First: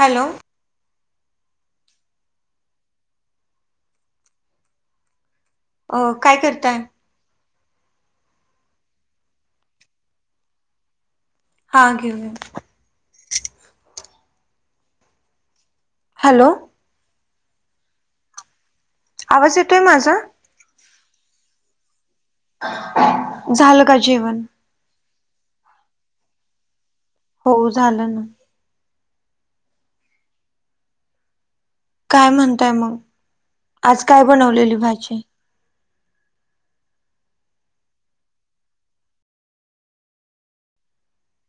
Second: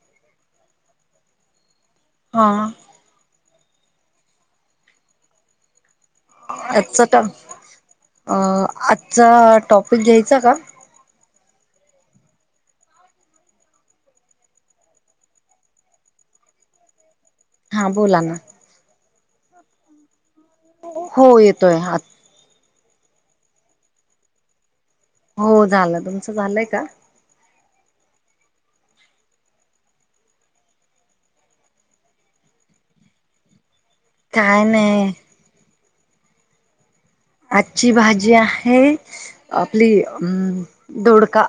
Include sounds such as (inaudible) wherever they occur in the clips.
Hello. हा.. अ कायं. आजचा ट अ आजचा टॉपिक घ्यायचा का. हा घेऊया. हॅलो. हां बोला ना. आवाज येतोय माझा. हो येतोय. आत झालं का जेवण. हो झालं, तुमचं झालंय का. हो, झालं ना. काय म्हणताय मग, आज काय बनवलेली भाजी. आजची भाजी आहे, आपली अ दोडका.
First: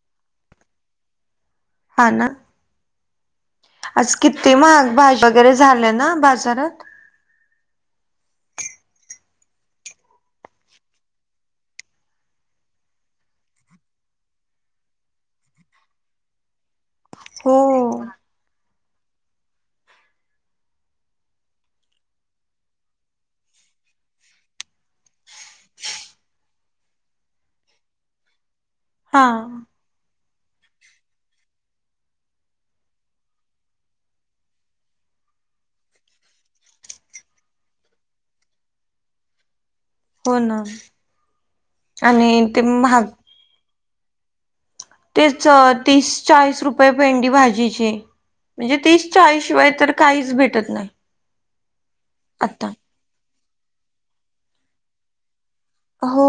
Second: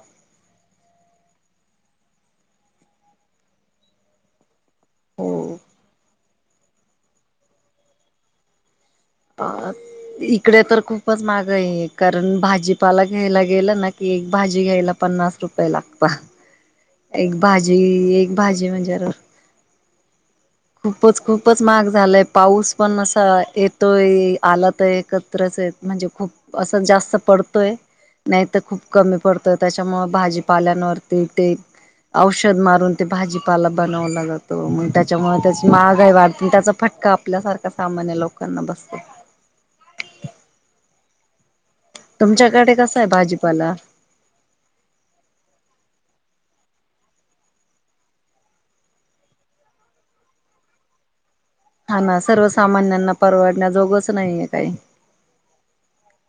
हा ना! आज किती महाग भाज्या हो वगैरे झाले ना बाजारात. आ.. इकडे तर खूपच महाग आहे. कारण भाजीपाला घ्यायला गेलं ना की, एक भाजी घ्यायला पन्नास. रुपये लागतं. एक हो भाजी एक भाजी म्हणजे, खूपच खूपच महाग झालायं, पाऊस पण असा येतोय. आला तर एकत्रच ये म्हणजे खूप असं जास्त पडतोय, नाही तर खूप कमी हा पडतोय तेच्या त्यामुळे भाजीपाल्यांनवरती ते. औषध मारून ते भाजीपाला बनवलं जातो, मग त्याच्यामुळं. त्याची महागही वाढते. त्याचा फटका आपल्यासारखा सामान्य लोकांना बसत. हो ना. आणि ते तुमच्याकडे कसे महाग आहे भाजीपाला. तेच तीस चाळीस रुपये पेंडी भाजीची. म्हणजे, तीस चाळीस शिवाय तर काहीच भेटत नाही. हा ना आता सर्वसामान्यांना परवडण्याजोगच नाहीये काही. हो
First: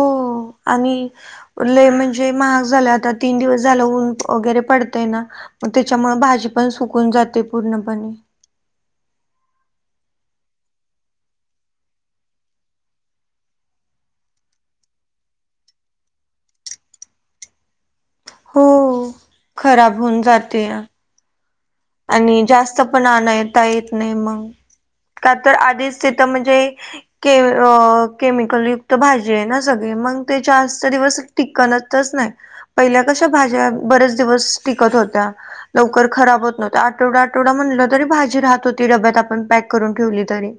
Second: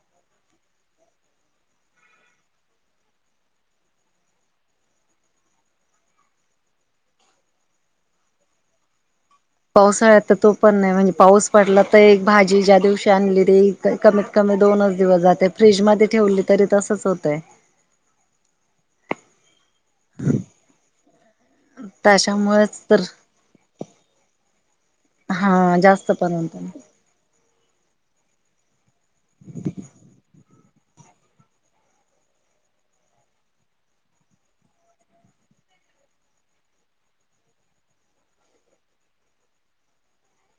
आणि, लै म्हणजे महाग झालं आता, तीन दिवस झालं ऊन वगैरे पडतंय ना. मग तेच्यामुळे भाजी पण सुकून जाते पूर्णपणे. पावसाळ्यात तर तो पण नाही. म्हणजे पाऊस पडला तर, एक भाजी ज्या दिवशी आणली री. कमीत कमी दोनच दिवस जाते, फ्रीजमध्ये ठेवली तरी तसच होतंय. हो. खराब होऊन जात्या. आणि त्याच्यामुळेच जास्तं तर पण, आणता येत नाही मग. का तर हा आधीच जास्त तिथं पण होत म्हणजे, के अ केमिकल युक्त भाजी आहे ना, सगळी मग ते जास्तं दिवस टिकतच नाही. पहिल्या कशा भाज्या बरेच दिवस टिकत होत्या, लवकर खराब होतं नव्हत्या. आठवडा आठवडा म्हणलं तरी भाजी राहत होती, डब्यात आपण पॅक करून ठेवली तरी.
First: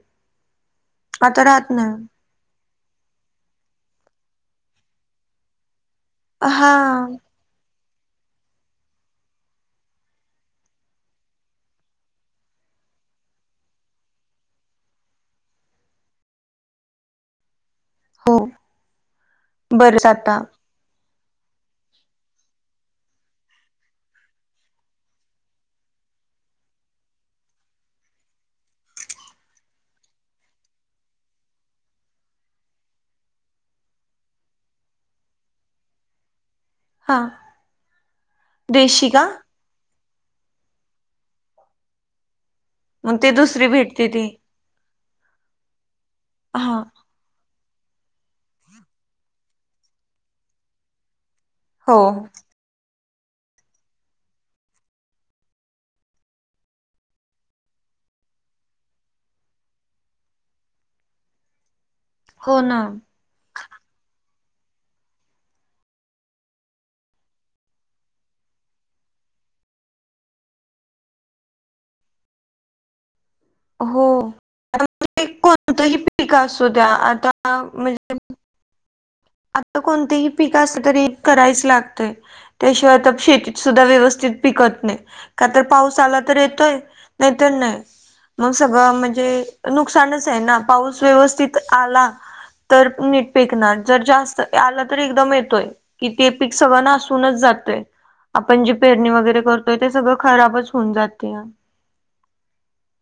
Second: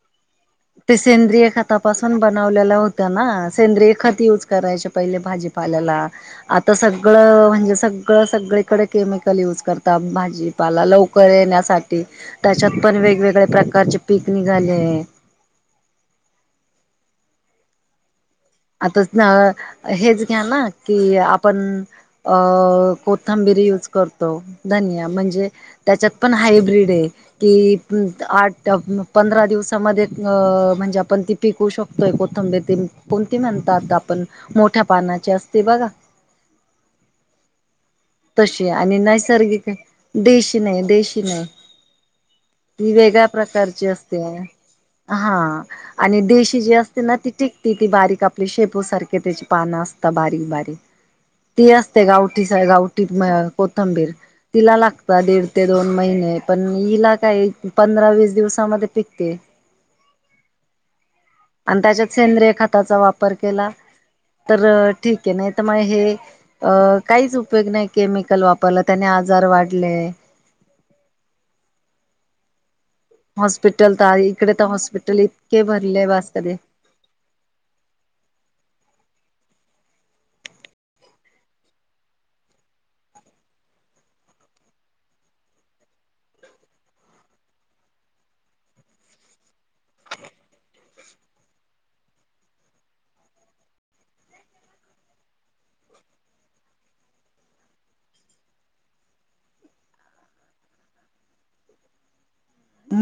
ते आता सेंद्रिय राहत खतापासून नाही बनवलेलं होतं ना, सेंद्रिय खत यूज करायचे पहिले भाजी. पाल्याला हा आता सगळं म्हणजे सग क सगळीकडे केमिकल यूज करतात भाजीपाला लवकर येण्यासाठी. तेच्यात पण वेगवेगळ्या प्रकारचे पिक निघाले. हो. आताच ना बरंच हेच आता घ्या ना कि आपण अ कोथंबिरी यूज करतो धनिया म्हणजे त्याच्यात पण हायब्रीड आहे. कि आठ पंधरा दिवसामध्ये अ म्हणजे आपण ती पिकू शकतोय कोथंबीर ते कोणती म्हणतात आपण मोठ्या पानाची असते बघा हां. तशी आणि नैसर्गिक देशी नाय देशी नाय ती मग वेगळ्या ते दुसरी प्रकारची भेटते असते ती हा आणि देशी जी हा असते ना ती टिक ति ती बारीक आपली शेपू सारखे त्याची पानं असता बारीक-बारीक ती हो असते गावठी (unintelligible) गावटीत कोथंबीर तिला लागता दीड ते दोन महिने पण हिला काय पंधरा वीस दिवसामध्ये पिकते. आन त्याच्यात सेंद्रिय हो ना खताचा वापर केला तर ठीक ये नाईत मग हे अ काहीच उपयोग नाही केमिकल वापरला त्याने आजार वाढले. हॉस्पिटल हो तर इकडे तर हॉस्पिटल इतके भरले बास कधी त्या आता म्हणजे आता कोणते ही पीक असल तरी करायच लागतय. त्याशिवाय तत शेतीत सुद्धा व्यवस्थित पिकत नाय. का तर पाऊस आला तर येतोय नाहीतर नाय. म सगळं म्हणजे नुकसानच आहे ना पाऊस व्यवस्थित आला तर नीट पीकणार. जर जास्त आलं तरी एकदम येतोय कि ते पीक सगळं नासूनच जातय. आपण जे पेरणी वगैरे करतोय ते सगळं खराबच होऊन जातेया.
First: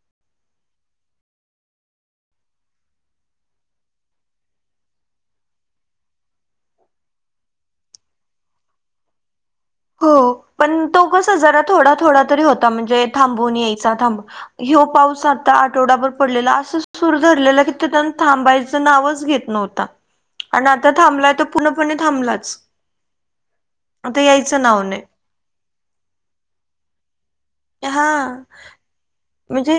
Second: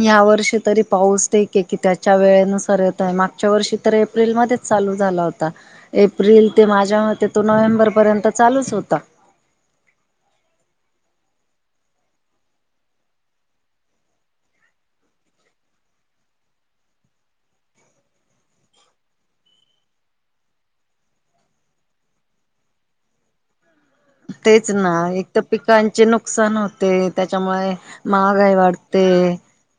या वर्षी तरी पाऊस ठीक आहे की त्याच्या वेळेनुसार येतय मागच्या वर्षी तरी एप्रिलमध्येच चालू झाला होता एप्रिल ते माझ्या मते तो नोव्हेंबरपर्यंत चालूच होता. हो पण तो कस जरा थोडा थोडा तरी होता म्हणजे थांबून यायचा थांबून ह्यो पाऊस आता आठवडाभर पडलेला असं सुर धरलेलं कि ते त्यांन थांबायचं नावच घेत नव्हता आणि आता थांबलाय त पूर्णपणे थांबलाच. आता यायचं तेच नाव ना नाही एक तर पिकांचे नुकसान होते त्याच्यामुळे हा. महागाई वाढते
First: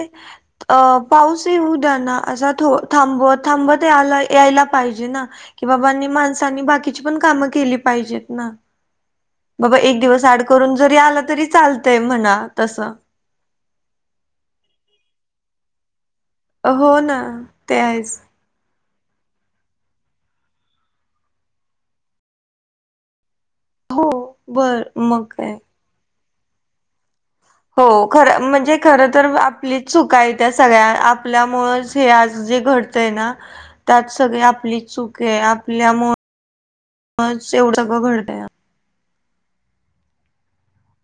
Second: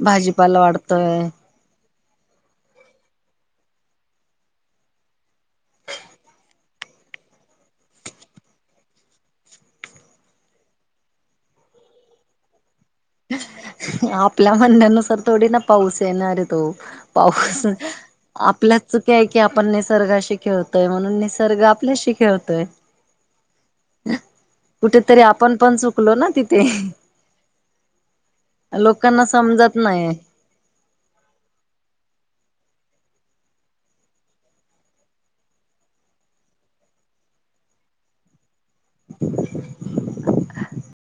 भाजीपाला वाढतोय. ते हू द्या ना असा थो थांबवत थांबत आला यायला पाहिजे ना. कि बाबांनी माणसांनी बाकीची पण कामं केली पाहिजेत ना. बाबा एक दिवस आड करून जरी आला तरी चालतय म्हणा तसं. आपल्या म्हणण्यानुसार थोडी ना पाऊस येणाराय. तो हो ना पाऊस ते आहेच. आपल्याच चुक्या की आपण निसर्गाशी खेळतोय म्हणून निसर्ग आपल्याशी खेळतोय. हो बर कुठेतरी मग काय. आपण पण चुकलो ना तिथे. हो खरं म्हणजे खरं लोकांना तर समजत आपलीच नाही चुक हाय त्या सगळ्या आपल्यामूळचं हे आज जे घडतय ना त्यात सगळी आपलीच चुक आहे आपल्यामूळचं एवढं सगळं घडतय ना.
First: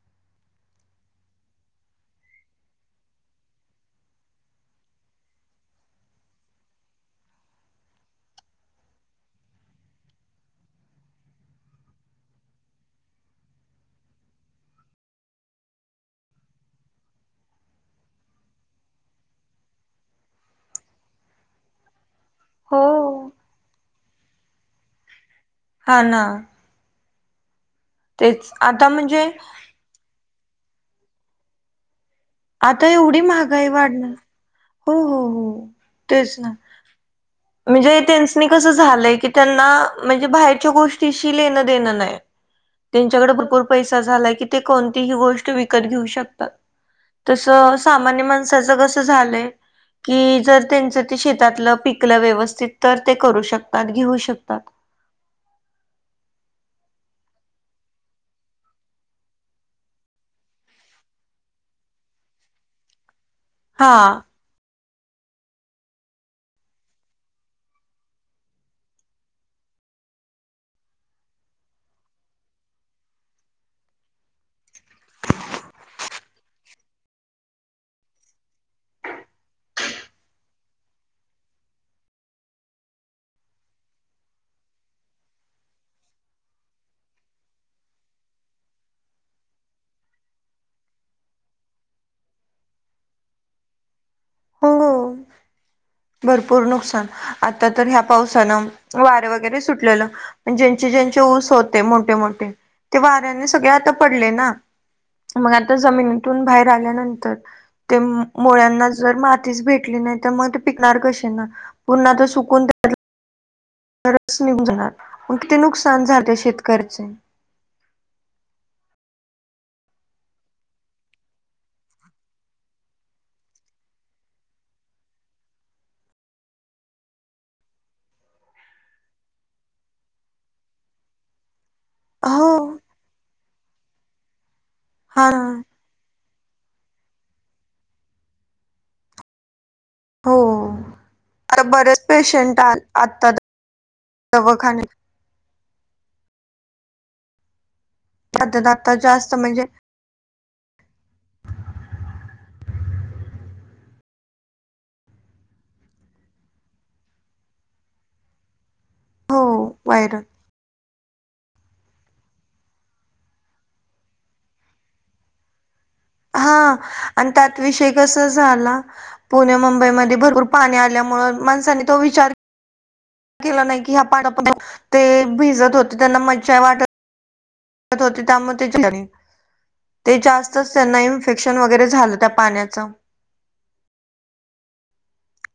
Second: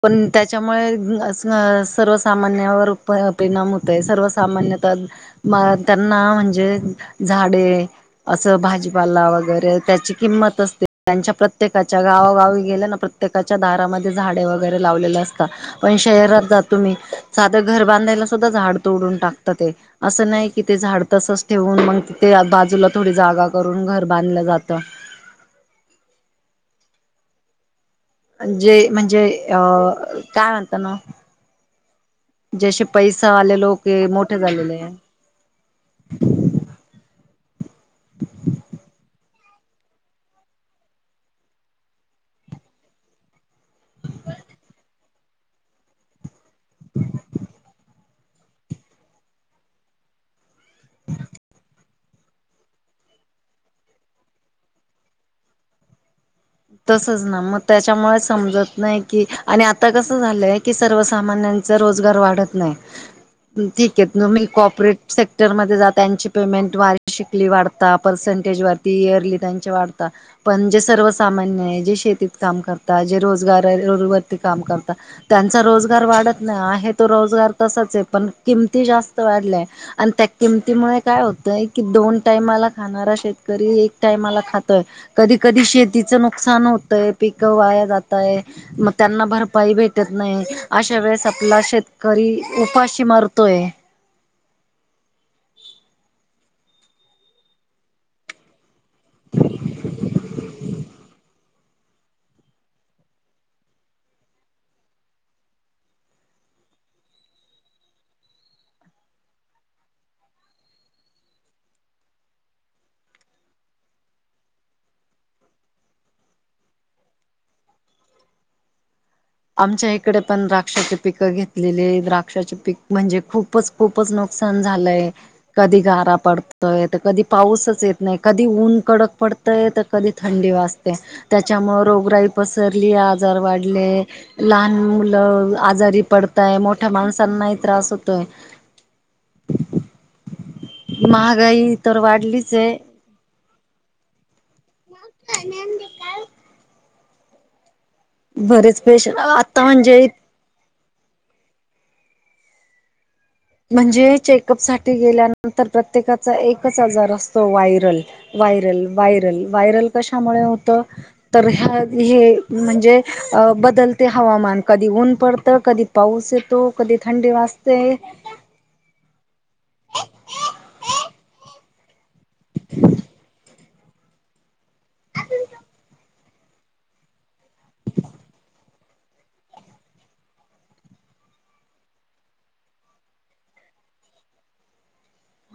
पण त्याच्यामुळे अ स सर्वसामान्यावर प परिणाम हो तय सर्वसामान्यता म त्यांना म्हणजे झाडे असं भाजीपाला वगैरे त्याची किंमत असते त्यांच्या प्रत्येकाच्या गावोगावी गेल ना प्र प्रत्येकाच्या दारामध्ये झाडे वगैरे लावलेले असता. पण शहरात जा तुम्ही सादं घर बांधायला सुद्धा झाड तोडून टाकता ते. असं नाही कि ते झाडं तसच ठेवून मग ते आ हो बाजूला थोडी जागा करून घर बांधलं जातं. हा ना. तेच जे आता म्हणजे अ काय म्हणता ना जसे आता एवढी पैसा महागाई आलेलो के वाढणार मोठे झालेले हो आहे. हो हो तेच ना म्हणजे, त्यांसनी कस झालंय कि. त्यांना म्हणजे, बाहेरच्या गोष्टीशी लेणं देणं नाही त्यांच्याकडे भरपूर. पैसा झालाय की ते कोणतीही गोष्ट विकत घेऊ शकतात. तसं सामान्य माणसाचं कसं झालंय. कि जर त्यांचं ते शेतातलं पिकलं व्यवस्थित, तर ते करू शकतात घेऊ शकता. तसंच ना मग त्याच्यामुळे समजत नाही की, आणि आता कसं झालंय. ते सर्वसामान्यांच रोजगार वाढत नाही. ठीक आहे, हा तुम्ही को ऑपरेटसाठ इटरमध्ये जा त्यांची पेमेंट वारी शिकली वाढता, पर्सेंटेजवरती इयरली त्यांचे वाढत. पण जे सर्वसामान्य आहे, जे शेतीत काम करता जे रोजगार वरती काम करता. त्यांचा रोजगार वाढत नाही. आहे तो रोजगार तसाच आहे, पण किमती जास्त वाढल्या. आणि त्या किमतीमुळे काय होतंय, की दोन टाइमाला खाणारा शेतकरी एक टाइमाला खातोय. कधी कधी शेतीचं नुकसान होतंय, पिकं वाया जातंय. मग त्यांना भरपाई भेटत नाही, अशा वेळेस आपला शेतकरी उपाशी मारतोय. हो. भरपूर नुकसान, आता तर ह्या पावसानं. वारं वगैरे सुटलेलं. ज्यांचे ज्यांचे ऊस होते, मोठे मोठे ते वाऱ्याने सगळे आता पडले ना. मग आता जमिनीतून बाहेर आल्यानंतर ते मुळ्यांना. जर मातीच भेटली नाही तर, मग पिकणार कशी ना पुन्हा ते सुकून. रसच निघून जाणार, किती नुकसान झाले शेतकऱ्याचे. आमच्या इकडे पण द्राक्षांचे पिकं घेतलेले, द्राक्षाचे पीक म्हणजे खूपचं. खूपच नुकसान झालंय. कधी गारा पडतंय, तर कधी पाऊसच येत नाही. कधी ऊन कडक पडतं. कधी थंडी वाजते त्यांच्यामुळ. रोगराई हो पसरली ये आजार वाढले, लहान हा मुलं आजारी पडतं. मोठ्या माणसांनाही त्रास होतोय. हो आता महागाई तर बरेच वाढलीच पेशंट आ आहे. आता दवाखान्याला. (unintelligible) आता बरेच आता पेशंट जास्त आता म्हणजे, म्हणजे चेकअप साठी गेल्यानंतर, प्रत्येकाचा एकच आजार असतो व्हायरल. व्हायरल व्हायरल व्हायरल कशामुळं होतं. तर ह्या हे म्हणजे अ.. बदलते हवामान. कधी ऊन पडतं कधी, पाऊस हा येतो, कधी थंडी आणि त्यात वाजते. विषय कसा झाला पुणे मुंबई मध्ये भरपूर पाणी आल्यामुळे, माणसानी तो विचार. (inaudible) (unintelligible) भिजत होते त्यांना मज्जा वाटत. (unintelligible) ते जास्तच त्यांना इन्फेक्शन वगैरे, झालं त्या पाण्याचं.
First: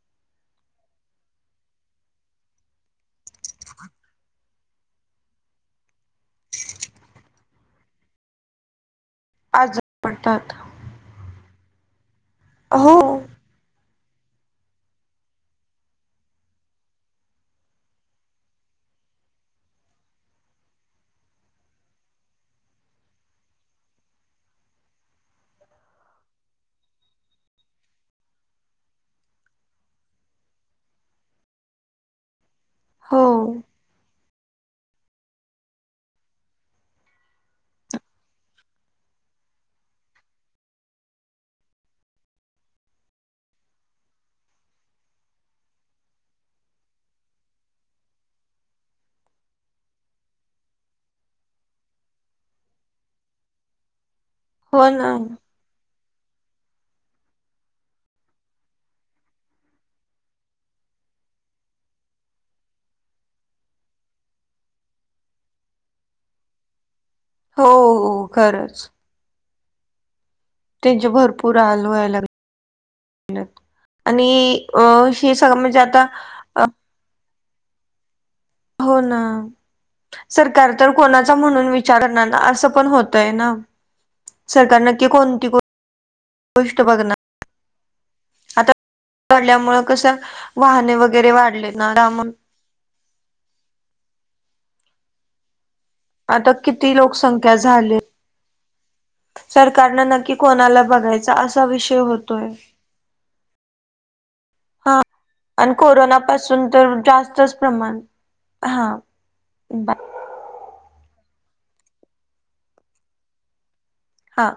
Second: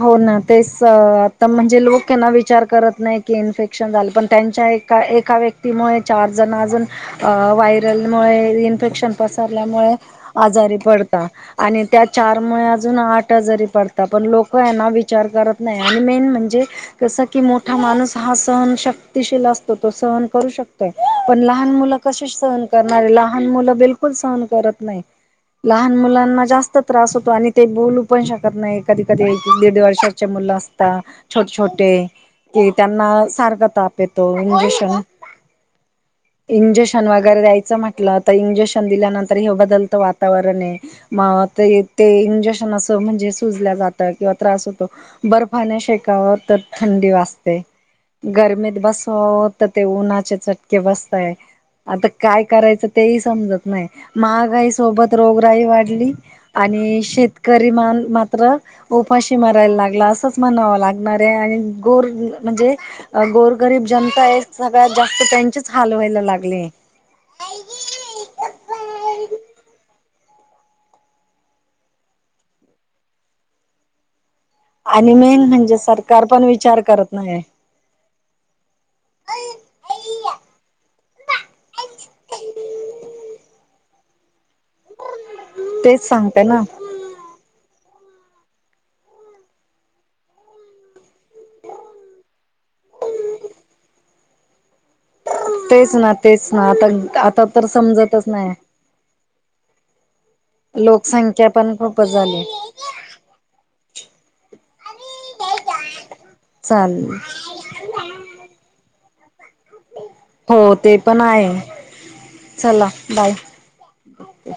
हो ना तेच आता म्हणजे, लोक हेना विचार करत नाही की इन्फेक्शन झालं पण त्यांच्या एक, एका व्यक्तीमुळे चार जण अजून व्हायरलमुळे इन्फेक्शन. आजार पसल्यामुळे पडतात आजारी पडता, आणि त्या चारमुळे हो अजून आठ. जरी पडता पण लोक हेना विचार करत नाही. आणि मेन म्हणजे, कसं की मोठा माणूस हा सहन शक्तिशील असतो. तो सहन करू शकतोय. पण लहान मुलं, कसे सहन करणारे, लहान मुलं बिलकुल सहन करत नाही. लहान मुलांना जास्त त्रास होतो, आणि ते बोलू पण शकत नाही कधी. कधी दीड दीड वर्षाचे मुलं असतात. छोटे छोटे कि त्यांना हो सारख ताप. येतो. इंजेक्शन वगैरे द्यायचं म्हटलं तर, इंजेक्शन दिल्यानंतर हे बदलतं वातावरण ये. मग ते ते इंजेक्शन असं म्हणजे सुजल्या जात (unintelligible) किंवा त्रास होतो बर्फाने शेकाव तर थंडी वाजते. गर्मीत बसाव तर ते, उन्हाचे चटके बसताय. आता काय करायचं तेही, समजत नाही मागं. ई हो ना सोबत रोगराई वाढली, आणि शेतकरी मात्र. उपाशी मारायला लागला असंच म्हणावं लागणार आहे. आणि गोर म्हणजे, अ गोरगरीब जनता आहे सगळ्यात जास्त त्यांचेच हाल व्हायला लागले. हो हो, खरंच. त्यांचे भरपूर हाल व्हायला लागलेत आणि अ आणि हे मेन सगळं म्हणजे, आता सरकार पण विचार करत नाही ये. हो ना. सरकार तर कोणाचा म्हणून, विचारणार करणार ना असं पण होतंय ना. सरकार नक्की कोणती गोष्ट बघणार. हो. आता तोडल्यामुळे कस वाहने वगैरे वाढले ना त्यामुळं. तेच ना, तेच ना आता, आता तर समजतच नाही. सरकारन नक्की कोणाला बघायचा लोकसंख्या असा पण विषय खूपच झाली. होतोय. हां.. आणि कोरोनापासून तर चालेल जास्तच. प्रमाण हा हो ते पण आहे चला बाय. हां.